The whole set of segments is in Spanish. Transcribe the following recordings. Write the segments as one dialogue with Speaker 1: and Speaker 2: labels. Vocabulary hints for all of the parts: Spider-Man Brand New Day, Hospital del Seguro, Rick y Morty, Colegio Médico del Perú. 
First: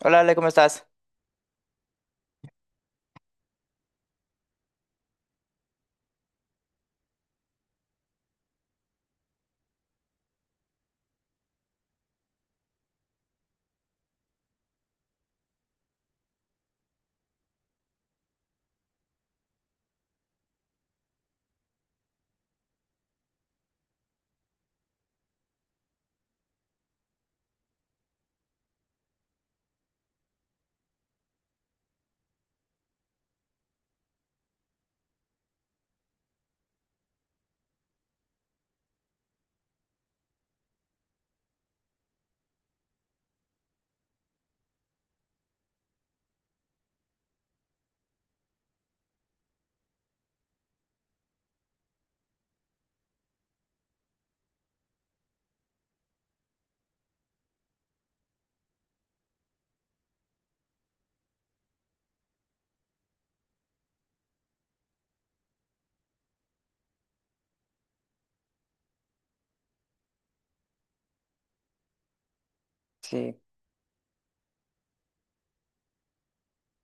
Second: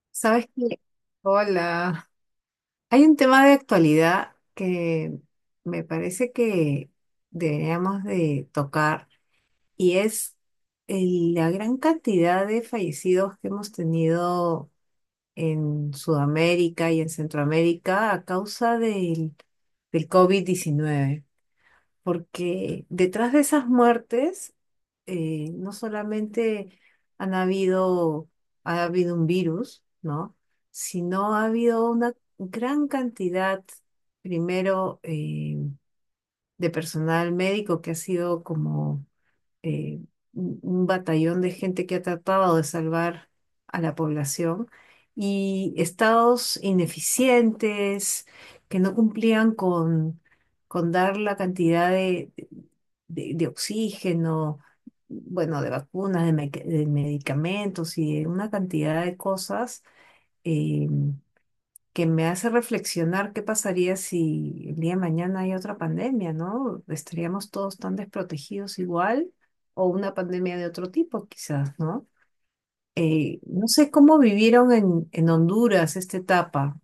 Speaker 1: Hola Ale,
Speaker 2: Sabes
Speaker 1: ¿cómo
Speaker 2: que,
Speaker 1: estás?
Speaker 2: hola, hay un tema de actualidad que me parece que deberíamos de tocar y es la gran cantidad de fallecidos que hemos tenido en Sudamérica y en Centroamérica a causa del COVID-19, porque detrás de esas muertes no solamente han habido, ha habido un virus, ¿no? Sino ha habido una gran cantidad, primero, de personal médico que ha sido como eh, un batallón de gente que ha tratado de salvar a la población y estados ineficientes que no cumplían con dar la cantidad de oxígeno, bueno, de vacunas, de, de medicamentos y de una cantidad de cosas eh, que me hace reflexionar qué pasaría si el día de mañana hay otra pandemia, ¿no? ¿Estaríamos todos tan desprotegidos igual o una pandemia de otro tipo quizás, ¿no?
Speaker 1: Sí,
Speaker 2: No sé cómo vivieron en Honduras esta etapa.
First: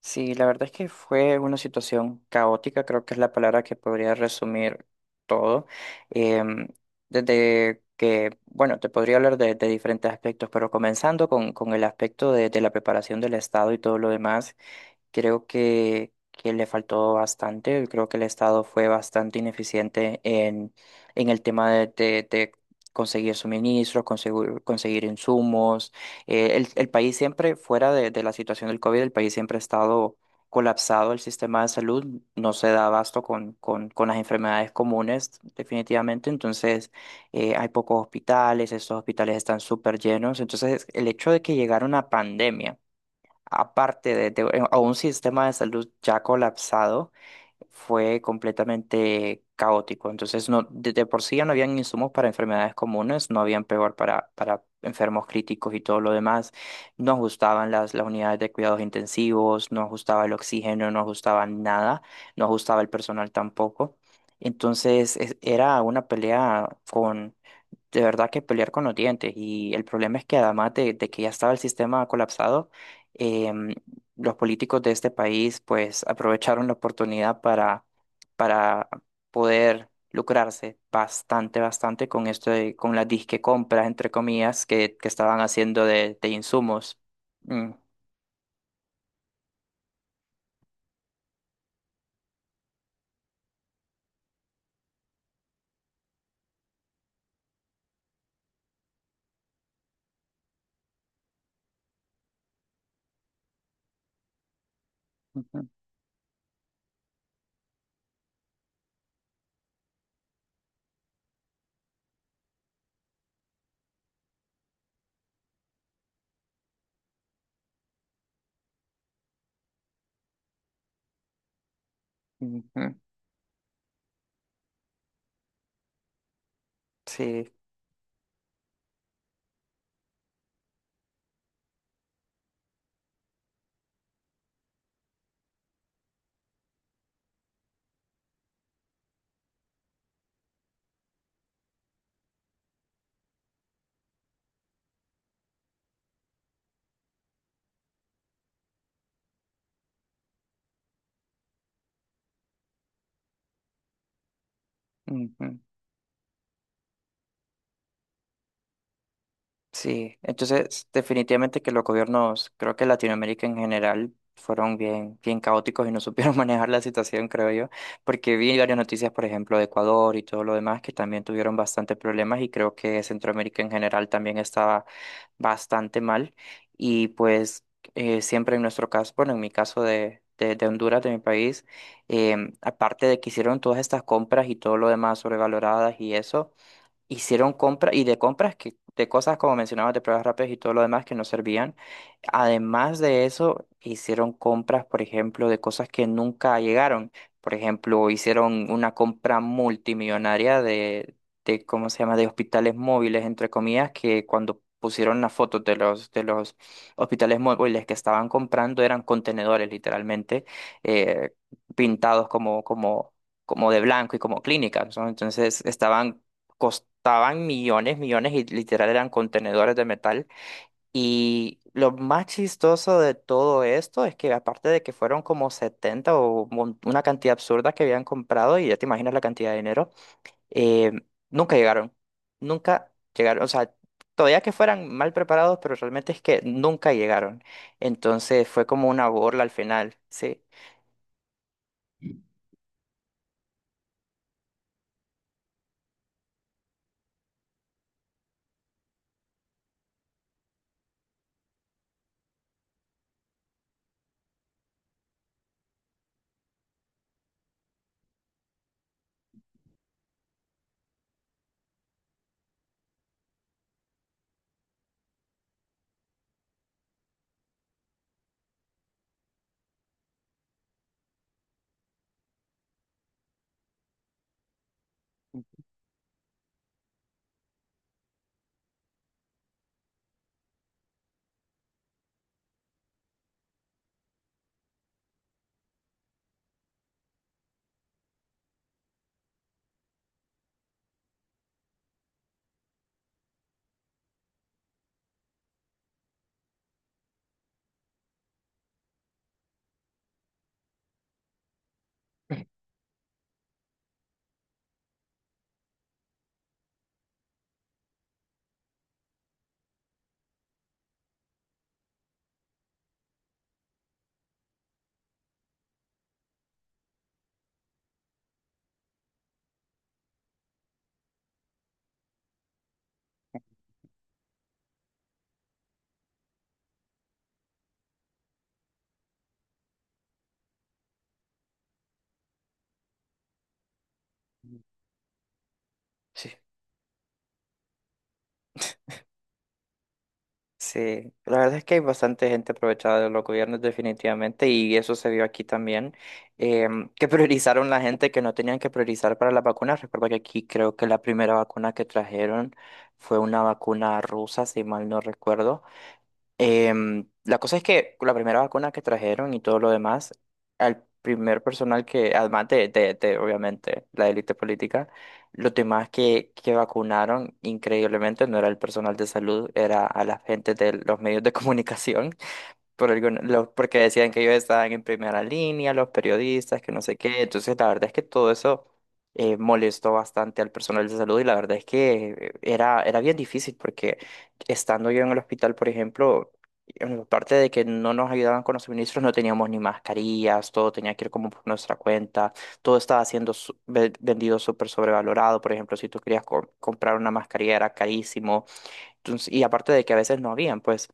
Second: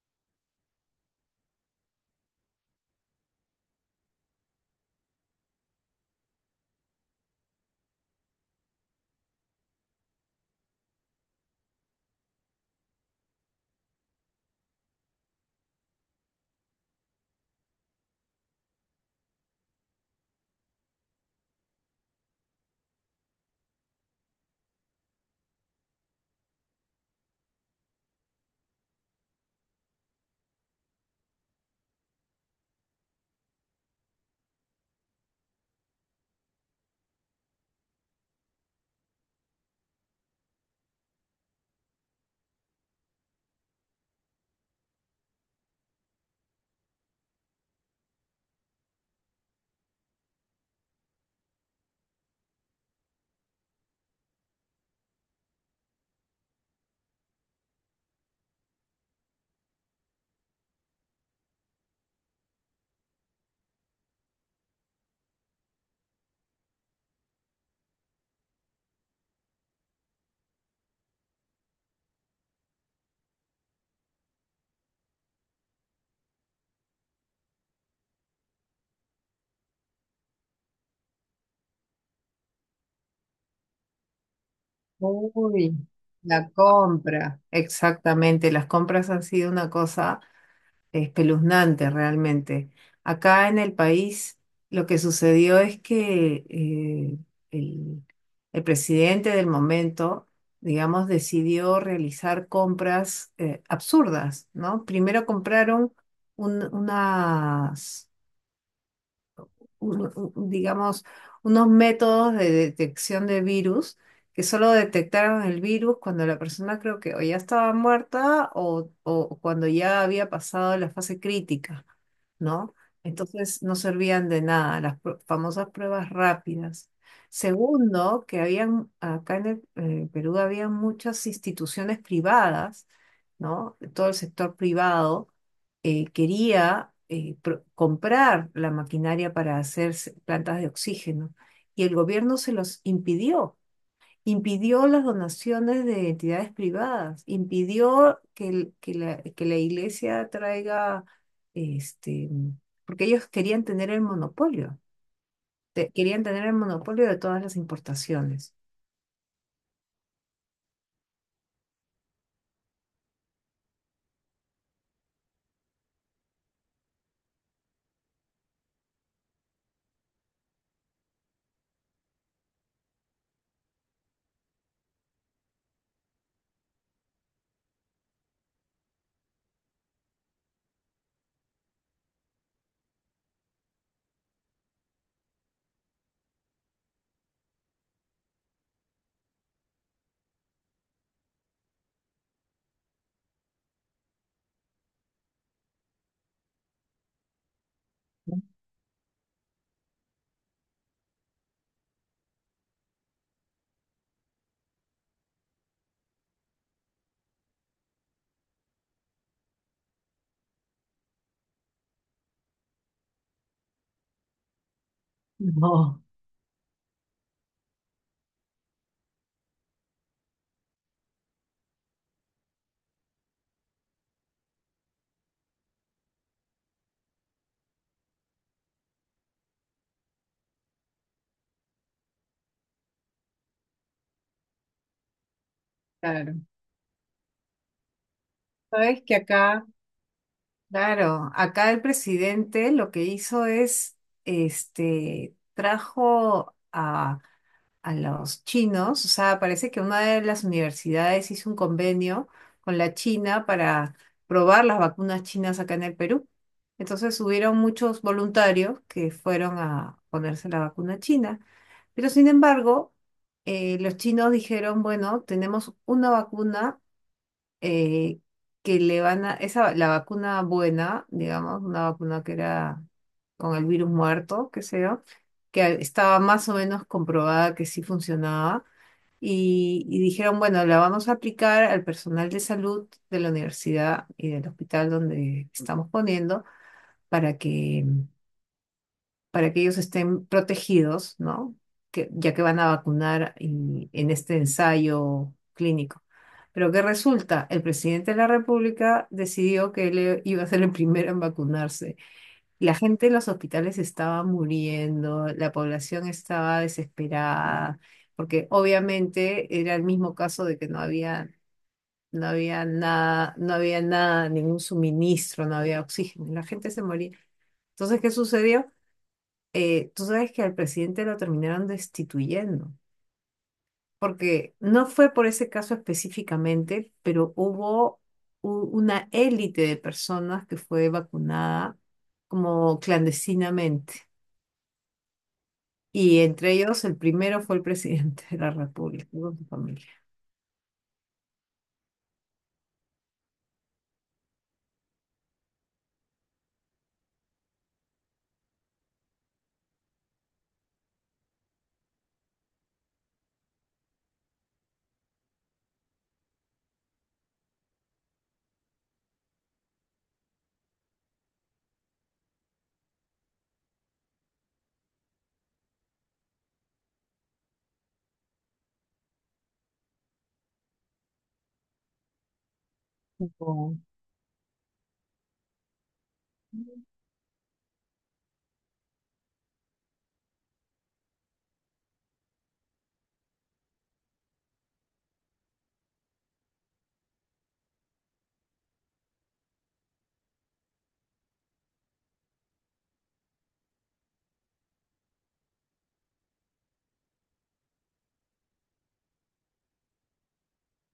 Speaker 1: sí, la verdad es que fue una situación caótica, creo que es la palabra que podría resumir todo. Em, Desde que, bueno, te podría hablar de diferentes aspectos, pero comenzando con el aspecto de la preparación del Estado y todo lo demás. Creo que le faltó bastante. Creo que el Estado fue bastante ineficiente en el tema de conseguir suministros, conseguir insumos. El país siempre, fuera de la situación del COVID, el país siempre ha estado colapsado. El sistema de salud no se da abasto con las enfermedades comunes, definitivamente. Entonces, hay pocos hospitales, estos hospitales están súper llenos. Entonces, el hecho de que llegara una pandemia aparte a un sistema de salud ya colapsado, fue completamente caótico. Entonces, no, de por sí ya no habían insumos para enfermedades comunes, no habían peor para enfermos críticos y todo lo demás. No ajustaban las unidades de cuidados intensivos, no ajustaba el oxígeno, no ajustaban nada, no ajustaba el personal tampoco. Entonces, era una pelea de verdad que pelear con los dientes. Y el problema es que además de que ya estaba el sistema colapsado, em, los políticos de este país pues aprovecharon la oportunidad para poder lucrarse bastante, bastante con esto con las disque compras, entre comillas, que estaban
Speaker 2: Uy,
Speaker 1: haciendo de
Speaker 2: la
Speaker 1: insumos.
Speaker 2: compra.
Speaker 1: Mm,
Speaker 2: Exactamente, las compras han sido una cosa espeluznante realmente. Acá en el país lo que sucedió es que el, el presidente del momento, digamos, decidió realizar compras absurdas, ¿no? Primero
Speaker 1: ujú,
Speaker 2: compraron un- unas digamos, unos métodos de detección de virus que solo detectaron el virus cuando la persona, creo que, o ya estaba muerta o cuando ya había pasado la fase crítica, ¿no?
Speaker 1: ujú,
Speaker 2: Entonces no servían de nada las famosas pruebas rápidas.
Speaker 1: sí.
Speaker 2: Segundo, que habían, acá en el, Perú, había muchas instituciones privadas, ¿no? Todo el sector privado quería, comprar la maquinaria para hacer plantas de oxígeno, y el gobierno se los impidió. Impidió las donaciones de entidades privadas, impidió que la iglesia traiga, este, porque ellos querían tener el monopolio,
Speaker 1: Ujú.
Speaker 2: querían tener el monopolio de todas las importaciones.
Speaker 1: Sí, entonces definitivamente que los gobiernos, creo que Latinoamérica en general, fueron bien, bien caóticos y no supieron manejar la situación, creo yo, porque vi varias noticias, por ejemplo, de Ecuador y todo lo demás, que también tuvieron bastantes problemas y creo que Centroamérica en general también estaba bastante mal. Y pues siempre en nuestro caso, bueno, en mi caso de Honduras, de mi país, aparte de que hicieron todas estas compras y todo lo demás sobrevaloradas y eso hicieron compras y de compras que de cosas como mencionabas de pruebas rápidas y todo lo demás que no servían. Además de eso, hicieron compras, por ejemplo, de cosas que nunca llegaron. Por ejemplo, hicieron una compra multimillonaria de ¿cómo se llama?, de hospitales móviles, entre comillas, que cuando pusieron las fotos de de los hospitales móviles que estaban comprando eran contenedores, literalmente, eh, pintados como de blanco y como clínicas, ¿no? Entonces
Speaker 2: No,
Speaker 1: estaban costaban millones, millones y literal eran contenedores de metal. Y lo más chistoso de todo esto es que aparte de que fueron como 70 una cantidad absurda que habían comprado, y ya te imaginas la cantidad de dinero, eh, nunca llegaron, nunca llegaron, o sea, todavía que fueran mal preparados, pero realmente es que
Speaker 2: claro.
Speaker 1: nunca llegaron. Entonces fue como
Speaker 2: Sabes
Speaker 1: una
Speaker 2: que
Speaker 1: burla al
Speaker 2: acá.
Speaker 1: final, sí,
Speaker 2: Claro, acá el presidente lo que hizo es, este, trajo a los chinos, o sea, parece que una de las universidades hizo un convenio con la China para probar las vacunas chinas acá en el Perú. Entonces hubieron muchos voluntarios que fueron a ponerse la vacuna china, pero sin embargo, los chinos dijeron, bueno, tenemos una vacuna eh, que le van a, esa, la vacuna buena, digamos, una vacuna que era con el virus muerto, que sea, que estaba más o menos comprobada que sí funcionaba, y dijeron, bueno, la vamos a aplicar al personal de salud de la universidad y del hospital donde estamos poniendo, para que para que ellos estén protegidos, ¿no? Que, ya que van a vacunar en este ensayo clínico. Pero ¿qué resulta? El presidente de la República decidió que él, iba a ser el primero en vacunarse. La gente en los hospitales estaba muriendo, la población estaba desesperada, porque obviamente era el mismo caso de que no había, no había nada, no había nada, ningún suministro, no había oxígeno, la gente se moría. Entonces, ¿qué sucedió? Tú sabes que al presidente lo terminaron destituyendo, porque no fue por ese caso específicamente, pero hubo una élite de personas que fue vacunada como clandestinamente. Y
Speaker 1: sí.
Speaker 2: entre ellos, el primero fue el presidente de la República con su familia.
Speaker 1: Sí, la verdad es que hay bastante gente aprovechada de los gobiernos definitivamente y eso se vio aquí también, que priorizaron la gente que no tenían que priorizar para las vacunas. Recuerda que aquí creo que la primera vacuna que trajeron fue una vacuna rusa, si mal no recuerdo. La cosa es que la primera vacuna que trajeron y todo lo demás, al primer personal que, además de, obviamente la élite política, los demás que vacunaron increíblemente no era el personal de salud, era a la gente de los medios de comunicación
Speaker 2: No.
Speaker 1: porque decían que ellos estaban en primera línea, los periodistas, que no sé qué. Entonces, la verdad es que todo eso molestó bastante al personal de salud y la verdad es que era bien difícil porque estando yo en el hospital, por ejemplo, en la parte de que no nos ayudaban con los suministros, no teníamos ni mascarillas, todo tenía que ir como por nuestra cuenta, todo estaba siendo vendido súper sobrevalorado. Por ejemplo, si tú querías comprar una mascarilla era carísimo. Entonces, y aparte de que a veces no habían, pues.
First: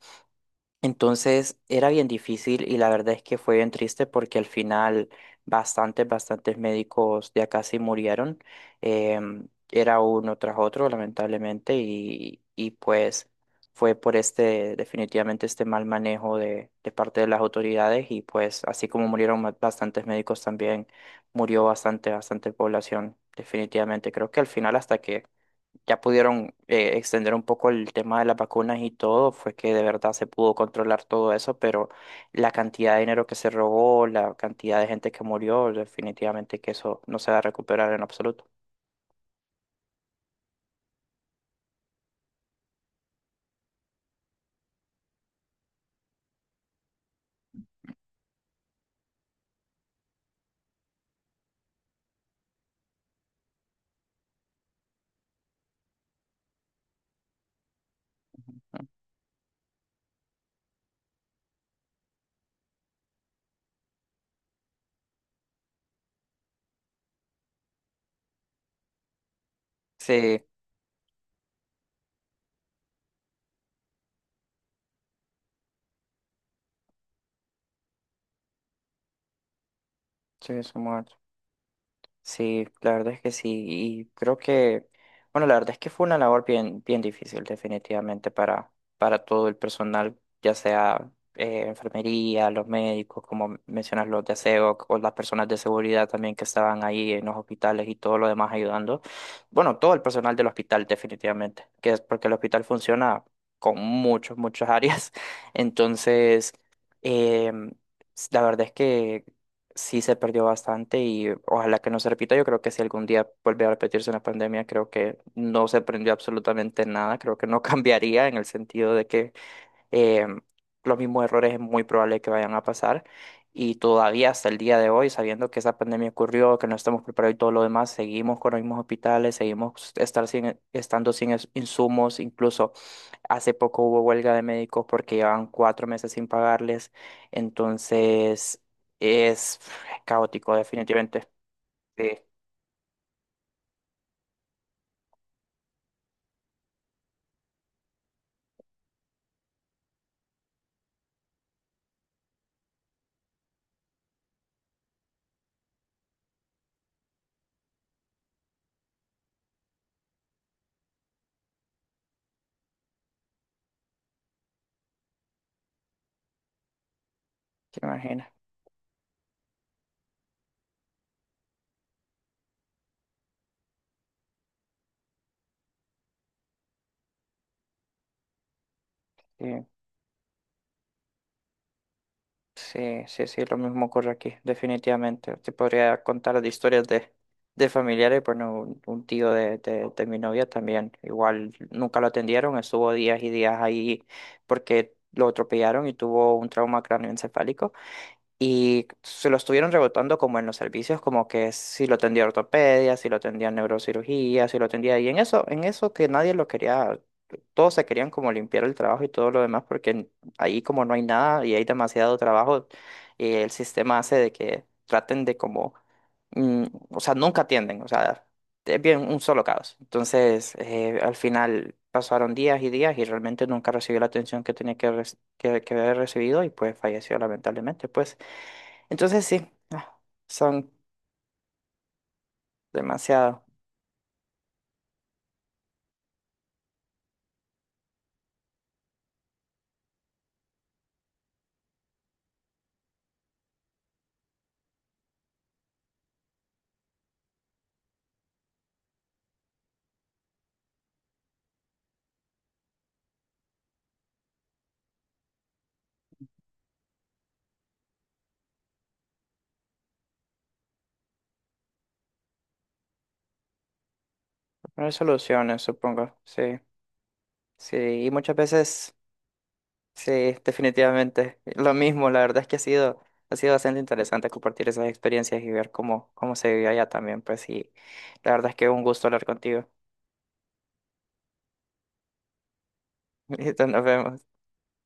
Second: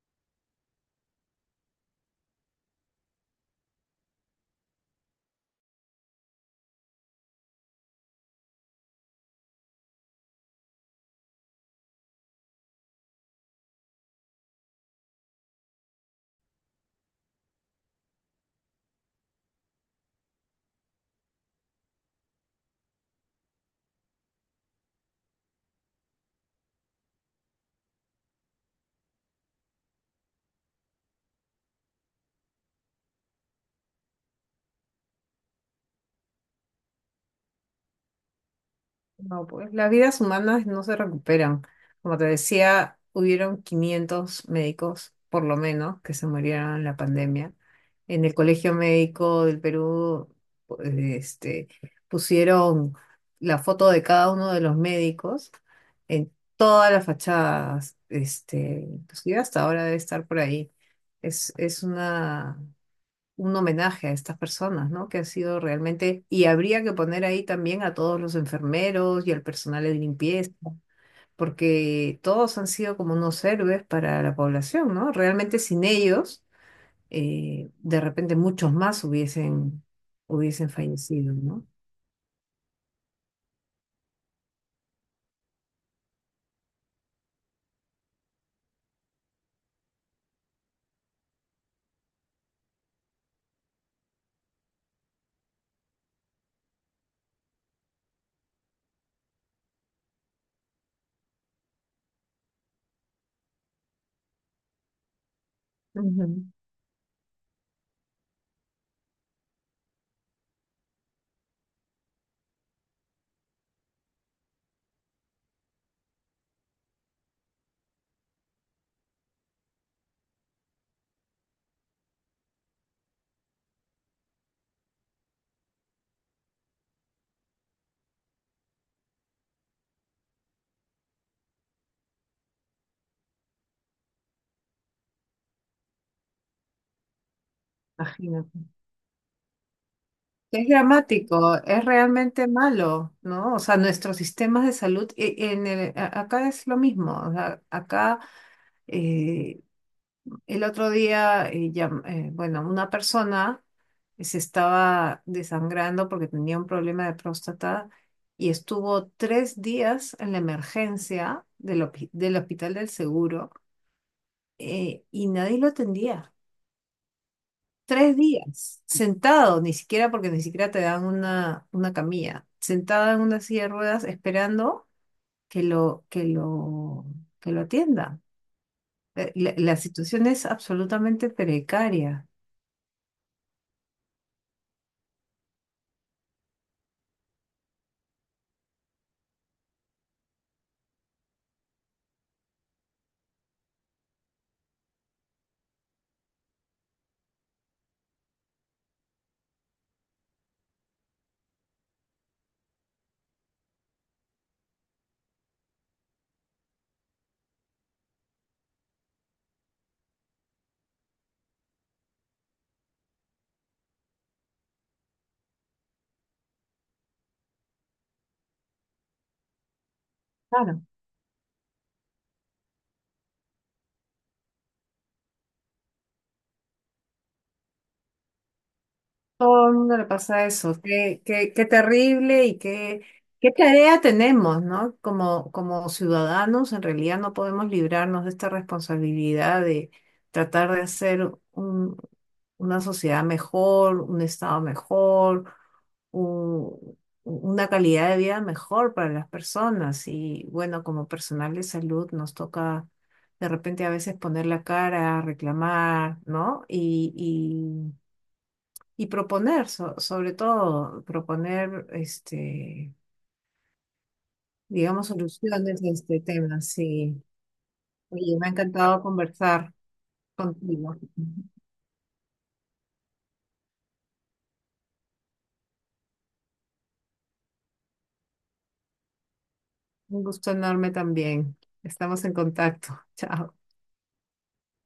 Speaker 1: Entonces era bien difícil y la verdad es que fue bien triste porque al final bastantes, bastantes médicos de acá sí murieron. Era uno tras otro, lamentablemente, y pues fue por este, definitivamente este mal manejo de parte de las autoridades y pues así como murieron bastantes médicos también murió bastante, bastante población. Definitivamente, creo que al final hasta que ya pudieron extender un poco el tema de las vacunas y todo, fue que de verdad se pudo controlar todo eso, pero la cantidad de dinero que se robó, la cantidad de gente que murió, definitivamente que eso no se va a recuperar en absoluto.
Speaker 2: No, pues las vidas humanas no se recuperan. Como te decía, hubieron 500 médicos, por lo menos, que se murieron en la pandemia. En el Colegio Médico del Perú, pues, este, pusieron la foto de cada uno de los médicos en todas las fachadas. Este, inclusive hasta ahora debe estar por ahí. Es una un homenaje a estas personas, ¿no? Que han sido realmente, y habría que poner ahí también a todos los enfermeros y al personal de
Speaker 1: Sí,
Speaker 2: limpieza, porque todos han sido como unos héroes para la población, ¿no? Realmente sin ellos, de repente muchos más
Speaker 1: sí,
Speaker 2: hubiesen
Speaker 1: somos.
Speaker 2: fallecido, ¿no?
Speaker 1: Sí, la verdad es que sí. Y creo que, bueno, la verdad es que fue una labor bien, bien difícil, definitivamente, para todo el personal, ya sea enfermería, los médicos, como mencionas, los de aseo, o las personas de seguridad también que estaban ahí en los hospitales y todo lo demás ayudando. Bueno, todo el personal del hospital, definitivamente, que es porque el hospital funciona muchas áreas.
Speaker 2: Ujú.
Speaker 1: Entonces, em, la verdad es que sí se perdió bastante y ojalá que no se repita. Yo creo que si algún día vuelve a repetirse una pandemia, creo que no se aprendió absolutamente nada. Creo que no cambiaría en el sentido de que eh, los mismos errores es muy probable que vayan a pasar. Y todavía hasta el día de hoy, sabiendo que esa pandemia ocurrió, que no estamos preparados y todo lo demás, seguimos con los mismos hospitales, seguimos estar sin, estando sin es- insumos. Incluso hace poco hubo huelga de médicos porque llevan 4 meses sin pagarles.
Speaker 2: Imagínate.
Speaker 1: Entonces es caótico,
Speaker 2: Es
Speaker 1: definitivamente.
Speaker 2: dramático, es
Speaker 1: Sí,
Speaker 2: realmente malo, ¿no? O sea, nuestros sistemas de salud, acá es lo mismo, o sea, acá... eh, El otro día, bueno, una persona se estaba desangrando porque tenía un problema de próstata y estuvo 3 días en la emergencia del Hospital del Seguro, y nadie lo atendía.
Speaker 1: se
Speaker 2: Tres
Speaker 1: imagina.
Speaker 2: días, sentado, ni siquiera, porque ni siquiera te dan una camilla, sentada en una silla de ruedas esperando que lo, que lo, que lo atienda. La situación es absolutamente precaria.
Speaker 1: Sí, sí, sí, lo mismo ocurre aquí, definitivamente. Te podría contar de historias de familiares, bueno, un tío de mi novia también, igual nunca lo atendieron, estuvo días y días ahí porque lo atropellaron y tuvo un trauma cráneoencefálico. Y se lo estuvieron rebotando como en los servicios, como que si lo tendía ortopedia, si lo tendía neurocirugía, si lo tendía. Y en eso que nadie lo quería, todos se querían como limpiar el trabajo y todo lo demás, porque ahí como no hay nada y hay demasiado trabajo, el sistema hace de que traten de o sea, nunca atienden, o sea, es bien un solo caos. Entonces, al final pasaron días y días y realmente nunca recibió la atención que tenía que haber recibido y pues falleció lamentablemente, pues. Entonces sí,
Speaker 2: Todo el mundo
Speaker 1: ah,
Speaker 2: le pasa
Speaker 1: son
Speaker 2: eso. Qué terrible y
Speaker 1: demasiado.
Speaker 2: qué tarea tenemos, ¿no? Como, como ciudadanos, en realidad no podemos librarnos de esta responsabilidad de tratar de hacer una sociedad mejor, un estado mejor, un- una calidad de vida mejor para las personas. Y bueno, como personal de salud nos toca de repente a veces poner la cara, reclamar, ¿no? Y proponer, sobre todo, proponer, este,
Speaker 1: No hay
Speaker 2: digamos,
Speaker 1: soluciones,
Speaker 2: soluciones a
Speaker 1: supongo.
Speaker 2: este
Speaker 1: Sí,
Speaker 2: tema. Sí.
Speaker 1: sí. Y muchas
Speaker 2: Oye, me ha
Speaker 1: veces,
Speaker 2: encantado conversar
Speaker 1: sí,
Speaker 2: contigo.
Speaker 1: definitivamente. Lo mismo, la verdad es que ha ha sido bastante interesante compartir esas experiencias y ver cómo, cómo se vive allá también, pues sí. La verdad es que un gusto hablar contigo.
Speaker 2: Un gusto enorme también. Estamos en contacto. Chao.
Speaker 1: Listo, nos vemos.